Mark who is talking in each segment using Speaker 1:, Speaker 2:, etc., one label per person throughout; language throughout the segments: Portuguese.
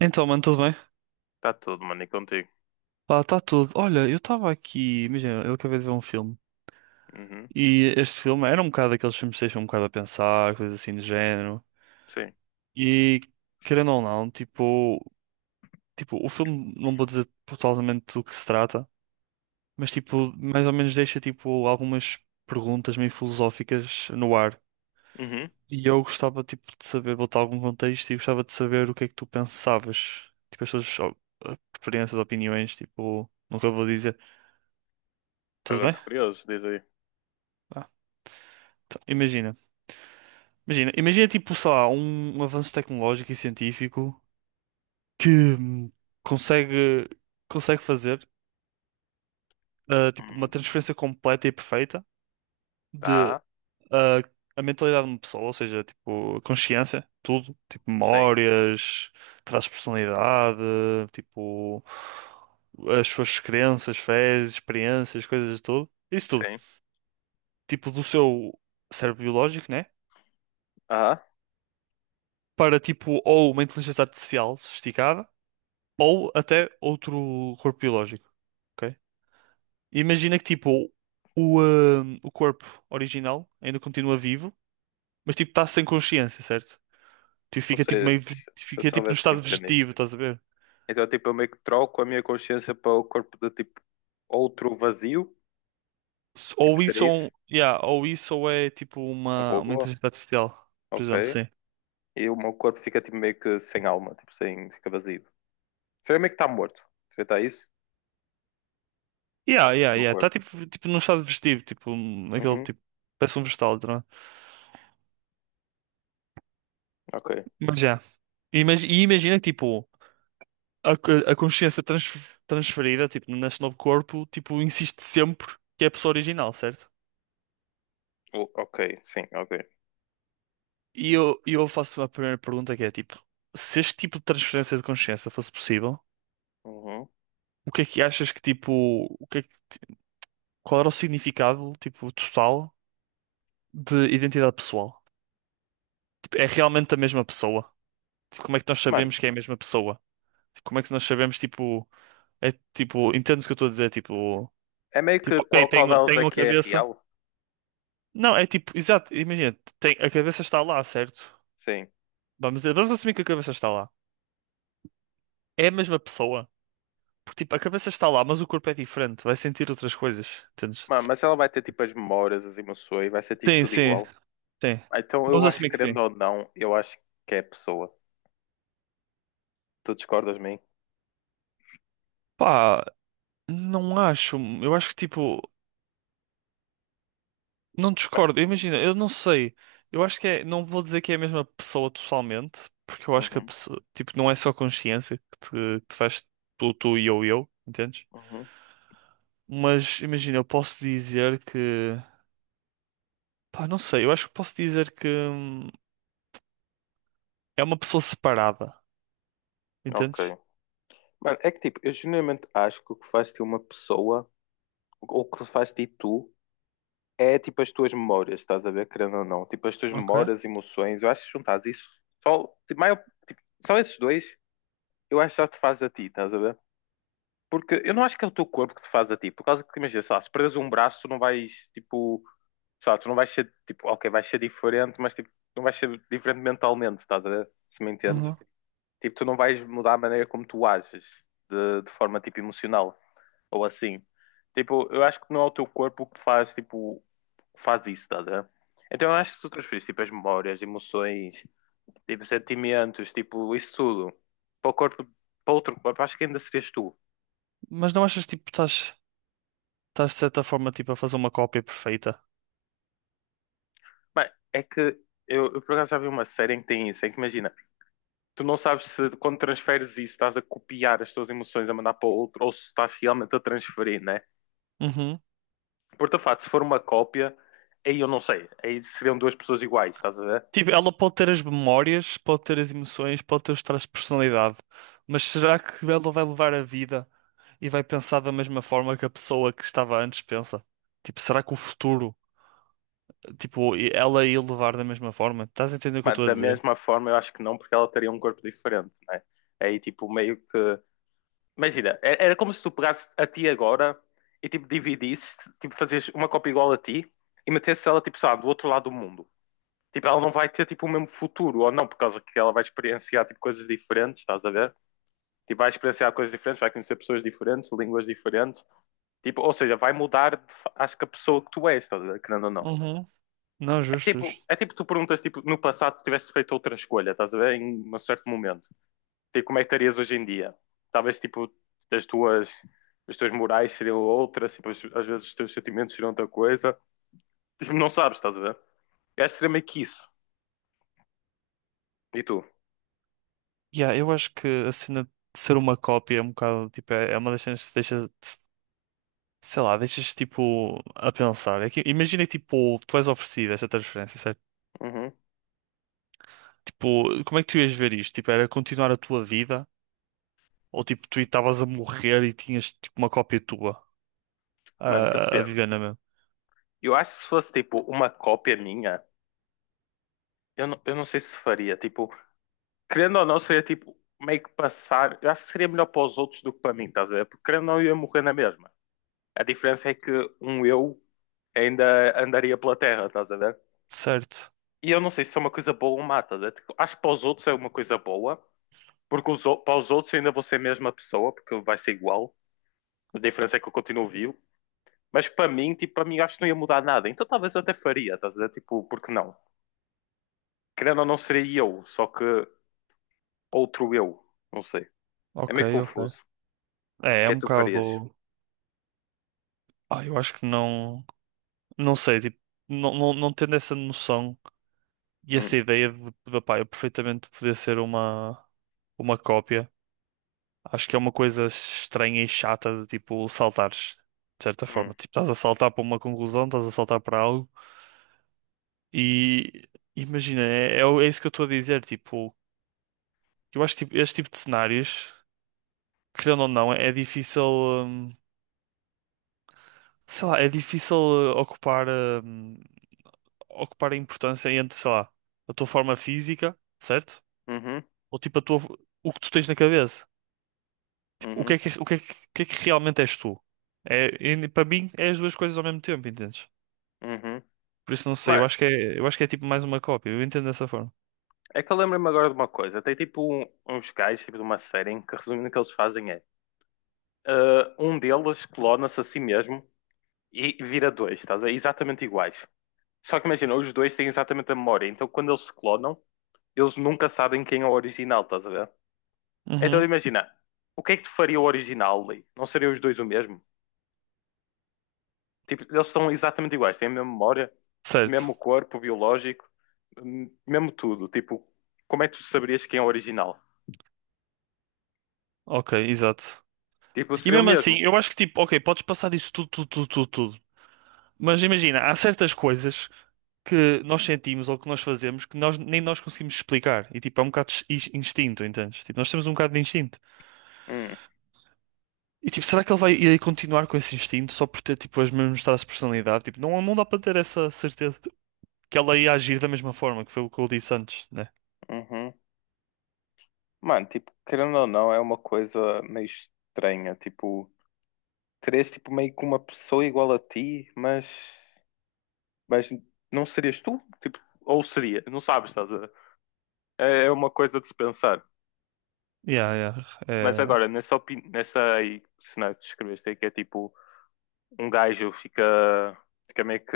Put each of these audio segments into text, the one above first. Speaker 1: Então, mano, tudo bem?
Speaker 2: Está tudo, mano, e contigo?
Speaker 1: Pá, está tudo. Olha, eu estava aqui, imagina, eu acabei de ver um filme.
Speaker 2: Uhum,
Speaker 1: E este filme era um bocado daqueles filmes que deixam um bocado a pensar, coisas assim do género.
Speaker 2: sim.
Speaker 1: E, querendo ou não, tipo, o filme, não vou dizer totalmente do que se trata, mas, tipo, mais ou menos deixa, tipo, algumas perguntas meio filosóficas no ar.
Speaker 2: Uhum.
Speaker 1: E eu gostava, tipo, de saber, botar algum contexto e gostava de saber o que é que tu pensavas. Tipo, as tuas ó, preferências, opiniões, tipo, nunca vou dizer. Tudo
Speaker 2: Agora
Speaker 1: bem?
Speaker 2: estou curioso, diz aí.
Speaker 1: Então, imagina, imagina tipo, sei lá, um avanço tecnológico e científico que hum, consegue, consegue fazer tipo, uma
Speaker 2: Uhum.
Speaker 1: transferência completa e perfeita de
Speaker 2: Tá,
Speaker 1: ah, a mentalidade de uma pessoa, ou seja, tipo, a consciência, tudo, tipo,
Speaker 2: sim,
Speaker 1: memórias, traços de personalidade, tipo, as suas crenças, fés, experiências, coisas de tudo, isso tudo,
Speaker 2: sim.
Speaker 1: tipo, do seu cérebro biológico, né?
Speaker 2: Ah,
Speaker 1: Para tipo, ou uma inteligência artificial sofisticada, ou até outro corpo biológico. Ok? Imagina que tipo o corpo original ainda continua vivo, mas tipo está sem consciência, certo? Tipo,
Speaker 2: ou
Speaker 1: fica tipo
Speaker 2: seja, se eu
Speaker 1: fica tipo no
Speaker 2: soubesse
Speaker 1: estado
Speaker 2: entender.
Speaker 1: vegetativo, estás a ver?
Speaker 2: Então, tipo, eu meio que troco a minha consciência para o corpo de, tipo, outro vazio. Tipo,
Speaker 1: Ou
Speaker 2: seria
Speaker 1: isso
Speaker 2: isso?
Speaker 1: ou, yeah, ou isso ou é tipo
Speaker 2: Um
Speaker 1: uma
Speaker 2: robô?
Speaker 1: inteligência artificial, por exemplo,
Speaker 2: Ok.
Speaker 1: sim.
Speaker 2: E o meu corpo fica, tipo, meio que sem alma, tipo, sem, fica vazio. Seria meio que está morto. Seria tá isso?
Speaker 1: Yeah,
Speaker 2: O
Speaker 1: yeah,
Speaker 2: meu
Speaker 1: yeah. Está
Speaker 2: corpo.
Speaker 1: tipo, tipo num estado vegetativo, tipo, um, naquele
Speaker 2: Uhum,
Speaker 1: tipo, parece um vegetal, tá, não é?
Speaker 2: ok.
Speaker 1: Mas já. E imagina que tipo. a, a consciência transferida, tipo, nesse novo corpo, tipo, insiste sempre que é a pessoa original, certo?
Speaker 2: Ok, sim, ok.
Speaker 1: E eu faço a primeira pergunta que é, tipo, se este tipo de transferência de consciência fosse possível,
Speaker 2: Uhum.
Speaker 1: o que é que achas que, tipo, o que é que, qual era o significado, tipo, total de identidade pessoal? Tipo, é realmente a mesma pessoa? Tipo, como é que nós
Speaker 2: Mano,
Speaker 1: sabemos que é a mesma pessoa? Tipo, como é que nós sabemos, tipo, é, tipo, entendes o que eu estou a dizer? Tipo,
Speaker 2: é meio que
Speaker 1: ok,
Speaker 2: qual, qual delas é
Speaker 1: tenho a
Speaker 2: que é
Speaker 1: cabeça.
Speaker 2: real?
Speaker 1: Não, é tipo, exato, imagina, tem, a cabeça está lá, certo?
Speaker 2: Sim.
Speaker 1: Vamos assumir que a cabeça está lá. É a mesma pessoa. Porque, tipo, a cabeça está lá, mas o corpo é diferente. Vai sentir outras coisas, entendes?
Speaker 2: Mano, mas ela vai ter tipo as memórias, as emoções, vai ser tipo
Speaker 1: Tem,
Speaker 2: tudo
Speaker 1: sim,
Speaker 2: igual.
Speaker 1: tem.
Speaker 2: Ah, então eu
Speaker 1: Vamos
Speaker 2: acho
Speaker 1: assumir
Speaker 2: que,
Speaker 1: que
Speaker 2: querendo
Speaker 1: sim.
Speaker 2: ou não, eu acho que é a pessoa. Tu discordas de mim?
Speaker 1: Pá, não acho. Eu acho que, tipo, não discordo. Imagina, eu não sei. Eu acho que é, não vou dizer que é a mesma pessoa totalmente, porque eu acho que a
Speaker 2: Uhum,
Speaker 1: pessoa, tipo, não é só consciência que te faz tu, tu e eu, entendes?
Speaker 2: uhum,
Speaker 1: Mas, imagina, eu posso dizer que. Pá, não sei, eu acho que posso dizer que é uma pessoa separada, entendes?
Speaker 2: ok. Mano, é que tipo, eu genuinamente acho que o que faz de uma pessoa, ou o que faz de tu, é tipo as tuas memórias, estás a ver, querendo ou não. Tipo as tuas
Speaker 1: Ok.
Speaker 2: memórias, emoções, eu acho que juntares isso, só, tipo, maior, tipo, só esses dois, eu acho que já te faz a ti, estás a ver? Porque eu não acho que é o teu corpo que te faz a ti, por causa que, imagina, sei lá, se perdes um braço, tu não vais, tipo, sei lá, tu não vais ser tipo, ok, vais ser diferente, mas tipo, não vais ser diferente mentalmente, estás a ver? Se me entendes?
Speaker 1: Uhum.
Speaker 2: Tipo, tu não vais mudar a maneira como tu ages de forma tipo emocional ou assim. Tipo, eu acho que não é o teu corpo que faz tipo, que faz isso, estás a ver? Então eu acho que se tu transferires tipo as memórias, emoções, tipo sentimentos, tipo isso tudo para o corpo, para outro corpo, acho que ainda serias tu.
Speaker 1: Mas não achas tipo estás de certa forma tipo a fazer uma cópia perfeita?
Speaker 2: Mas é que eu por acaso já vi uma série em que tem isso, em que imagina tu não sabes se quando transferes isso estás a copiar as tuas emoções a mandar para o outro ou se estás realmente a transferir, né?
Speaker 1: Uhum.
Speaker 2: Porque, de facto, se for uma cópia, aí eu não sei. Aí seriam duas pessoas iguais, estás a ver?
Speaker 1: Tipo, ela pode ter as memórias, pode ter as emoções, pode ter os traços de personalidade, mas será que ela vai levar a vida e vai pensar da mesma forma que a pessoa que estava antes pensa? Tipo, será que o futuro, tipo, ela ia levar da mesma forma? Estás a entender o que eu
Speaker 2: Mas
Speaker 1: estou a
Speaker 2: da
Speaker 1: dizer?
Speaker 2: mesma forma eu acho que não, porque ela teria um corpo diferente, né? Aí tipo meio que. Imagina, era como se tu pegasses a ti agora e tipo dividisses, tipo fazias uma cópia igual a ti e metesses ela tipo, sabe, do outro lado do mundo. Tipo, ela não vai ter tipo o mesmo futuro, ou não, por causa que ela vai experienciar tipo coisas diferentes, estás a ver? Tipo, vai experienciar coisas diferentes, vai conhecer pessoas diferentes, línguas diferentes. Tipo, ou seja, vai mudar, acho que a pessoa que tu és, estás a ver? Querendo ou não.
Speaker 1: Uhum. Não, justo, justo.
Speaker 2: É tipo tu perguntas, tipo, no passado se tivesse feito outra escolha, estás a ver? Em um certo momento. Tipo, como é que estarias hoje em dia? Talvez, tipo, as tuas, as tuas morais seriam outras, tipo, às vezes os teus sentimentos seriam outra coisa. Tipo, não sabes, estás a ver? É extremamente isso. E tu?
Speaker 1: Yeah, eu acho que a cena de ser uma cópia é um bocado, tipo, é uma das cenas que deixa, sei lá, deixas, tipo, a pensar. É que, imagina, que, tipo, tu és oferecido esta transferência, certo?
Speaker 2: Uhum.
Speaker 1: Tipo, como é que tu ias ver isto? Tipo, era continuar a tua vida? Ou, tipo, tu estavas a morrer e tinhas, tipo, uma cópia tua
Speaker 2: Mano,
Speaker 1: a
Speaker 2: depende.
Speaker 1: viver na mesma?
Speaker 2: Eu acho que se fosse, tipo, uma cópia minha, eu não sei se faria. Tipo, querendo ou não, seria tipo meio que passar. Eu acho que seria melhor para os outros do que para mim, estás a ver? Porque querendo ou não, eu ia morrer na mesma. A diferença é que um eu ainda andaria pela terra, estás a ver?
Speaker 1: Certo.
Speaker 2: E eu não sei se é uma coisa boa ou má, estás a ver? Tipo, acho que para os outros é uma coisa boa, porque os, para os outros eu ainda vou ser a mesma pessoa, porque vai ser igual. A diferença é que eu continuo vivo. Mas para mim, tipo, para mim eu acho que não ia mudar nada. Então talvez eu até faria, estás a ver? Tipo, porque não? Querendo ou não, seria eu, só que outro eu. Não sei. É
Speaker 1: Ok,
Speaker 2: meio
Speaker 1: ok.
Speaker 2: confuso. O
Speaker 1: É, é
Speaker 2: que é
Speaker 1: um
Speaker 2: que tu farias?
Speaker 1: bocado. Ah, eu acho que não. Não sei, tipo, não tendo essa noção e essa ideia de pá, eu perfeitamente poder ser uma cópia, acho que é uma coisa estranha e chata de tipo saltares, de certa
Speaker 2: Hum,
Speaker 1: forma. Tipo, estás a saltar para uma conclusão, estás a saltar para algo e imagina, é isso que eu estou a dizer. Tipo, eu acho que tipo, este tipo de cenários, querendo ou não, é difícil, sei lá, é difícil ocupar. hum, Ocupar a importância entre, sei lá, a tua forma física, certo?
Speaker 2: Uhum,
Speaker 1: Ou tipo a tua, o que tu tens na cabeça. Tipo,
Speaker 2: uhum,
Speaker 1: o que é que realmente és tu? É, e para mim é as duas coisas ao mesmo tempo, entendes?
Speaker 2: uhum.
Speaker 1: Por isso não sei, eu
Speaker 2: Mas
Speaker 1: acho que é, eu acho que é tipo mais uma cópia, eu entendo dessa forma.
Speaker 2: é que eu lembro-me agora de uma coisa. Tem tipo uns gajos tipo, de uma série em que resumindo o que eles fazem é um deles clona-se a si mesmo e vira dois, estás a ver? Exatamente iguais. Só que imagina, os dois têm exatamente a memória, então quando eles se clonam, eles nunca sabem quem é o original, estás a ver? Então
Speaker 1: Uhum.
Speaker 2: imagina, o que é que te faria o original ali? Não seriam os dois o mesmo? Tipo, eles são exatamente iguais, têm a mesma memória, mesmo
Speaker 1: Certo.
Speaker 2: corpo biológico, mesmo tudo. Tipo, como é que tu saberias quem é o original?
Speaker 1: Ok, exato.
Speaker 2: Tipo,
Speaker 1: E
Speaker 2: seria o
Speaker 1: mesmo assim,
Speaker 2: mesmo.
Speaker 1: eu acho que tipo, ok, podes passar isso tudo. Mas imagina, há certas coisas que nós sentimos ou que nós fazemos que nós nem nós conseguimos explicar. E tipo, é um bocado de instinto, entendes? Tipo, nós temos um bocado de instinto.
Speaker 2: Hum,
Speaker 1: E tipo, será que ele vai ir continuar com esse instinto só por ter tipo as mesmas traços de personalidade? Tipo, não dá para ter essa certeza que ela ia agir da mesma forma, que foi o que eu disse antes, né?
Speaker 2: uhum. Mano, tipo, querendo ou não, é uma coisa meio estranha. Tipo, terias tipo meio que uma pessoa igual a ti, mas não serias tu? Tipo, ou seria? Não sabes, estás a ver? É uma coisa de se pensar.
Speaker 1: Yeah, yeah.
Speaker 2: Mas
Speaker 1: É.
Speaker 2: agora, nessa, nessa aí, cenário que descreveste aí, que é tipo. Um gajo fica, fica meio que,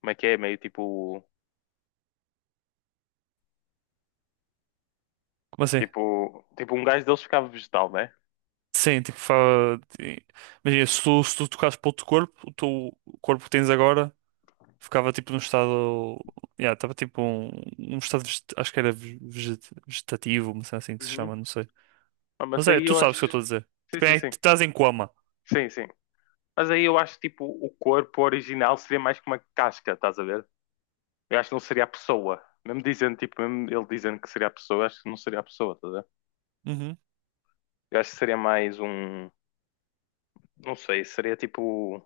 Speaker 2: como é que é? Meio tipo,
Speaker 1: Como assim?
Speaker 2: tipo, tipo um gajo deles ficava vegetal, né?
Speaker 1: Sim, tipo, fa. Imagina, se tu tocasses para outro corpo, o teu corpo que tens agora ficava tipo num estado. Yeah, estava tipo um, um estado, acho que era vegetativo, uma cena assim que se chama,
Speaker 2: Uhum.
Speaker 1: não sei.
Speaker 2: Ah, mas
Speaker 1: Mas é,
Speaker 2: aí
Speaker 1: tu
Speaker 2: eu
Speaker 1: sabes o que eu estou
Speaker 2: acho,
Speaker 1: a dizer.
Speaker 2: sim,
Speaker 1: Tipo,
Speaker 2: sim,
Speaker 1: é,
Speaker 2: sim,
Speaker 1: tu estás em coma.
Speaker 2: sim, sim. Mas aí eu acho tipo o corpo original seria mais que uma casca, estás a ver? Eu acho que não seria a pessoa. Mesmo dizendo, tipo, mesmo ele dizendo que seria a pessoa, eu acho que não seria a pessoa, estás a ver?
Speaker 1: Uhum.
Speaker 2: Eu acho que seria mais um, não sei, seria tipo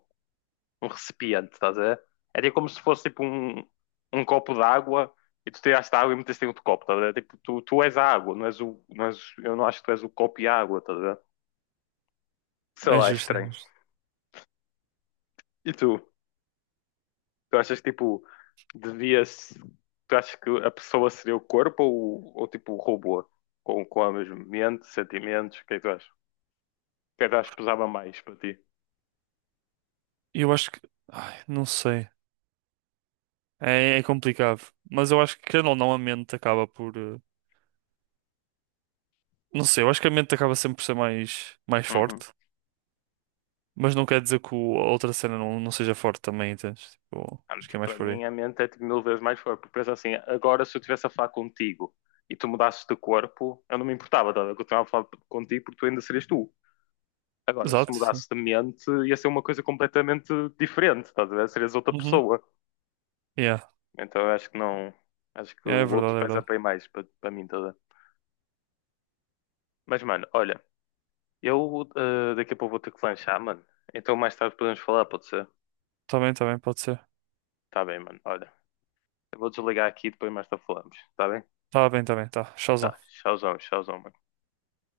Speaker 2: um recipiente, estás a ver? Era como se fosse tipo um, um copo de água e tu tiraste a água e meteste em outro copo, estás a ver? Tipo, tu és a água, não és o, não és, eu não acho que tu és o copo e a água, estás a ver? Sei
Speaker 1: É
Speaker 2: lá, é
Speaker 1: justo.
Speaker 2: estranho. E tu? Tu achas que tipo, devias. Tu achas que a pessoa seria o corpo ou tipo o robô? Com a mesma mente, sentimentos, o que é que tu achas? O que é que tu achas que pesava mais para ti?
Speaker 1: Eu acho que. Ai, não sei. É, é complicado. Mas eu acho que, querendo ou não, a mente acaba por. Não sei, eu acho que a mente acaba sempre por ser mais, mais
Speaker 2: Uhum.
Speaker 1: forte. Mas não quer dizer que a outra cena não seja forte também, entendes? Tipo, acho que é mais
Speaker 2: Para
Speaker 1: por aí.
Speaker 2: mim a mente é tipo, mil vezes mais forte. Porque pensa assim, agora se eu estivesse a falar contigo e tu mudasses de corpo, eu não me importava, tá? Eu continuava a falar contigo porque tu ainda serias tu. Agora, se
Speaker 1: Exato. Sim.
Speaker 2: mudasses de mente, ia ser uma coisa completamente diferente, estás. Serias outra
Speaker 1: Uhum.
Speaker 2: pessoa.
Speaker 1: Yeah.
Speaker 2: Então eu acho que não. Acho que
Speaker 1: Yeah, é
Speaker 2: o outro
Speaker 1: verdade, é
Speaker 2: pesa
Speaker 1: verdade.
Speaker 2: bem mais para mim, tá? Mas, mano, olha, eu daqui a pouco vou ter que lanchar, mano. Então mais tarde podemos falar, pode ser?
Speaker 1: Tá bem, pode ser.
Speaker 2: Tá bem, mano. Olha, eu vou desligar aqui e depois mais tarde falamos, tá bem?
Speaker 1: Tá bem, tá bem, tá.
Speaker 2: Tá,
Speaker 1: Showzão.
Speaker 2: tchauzão, tchauzão, mano.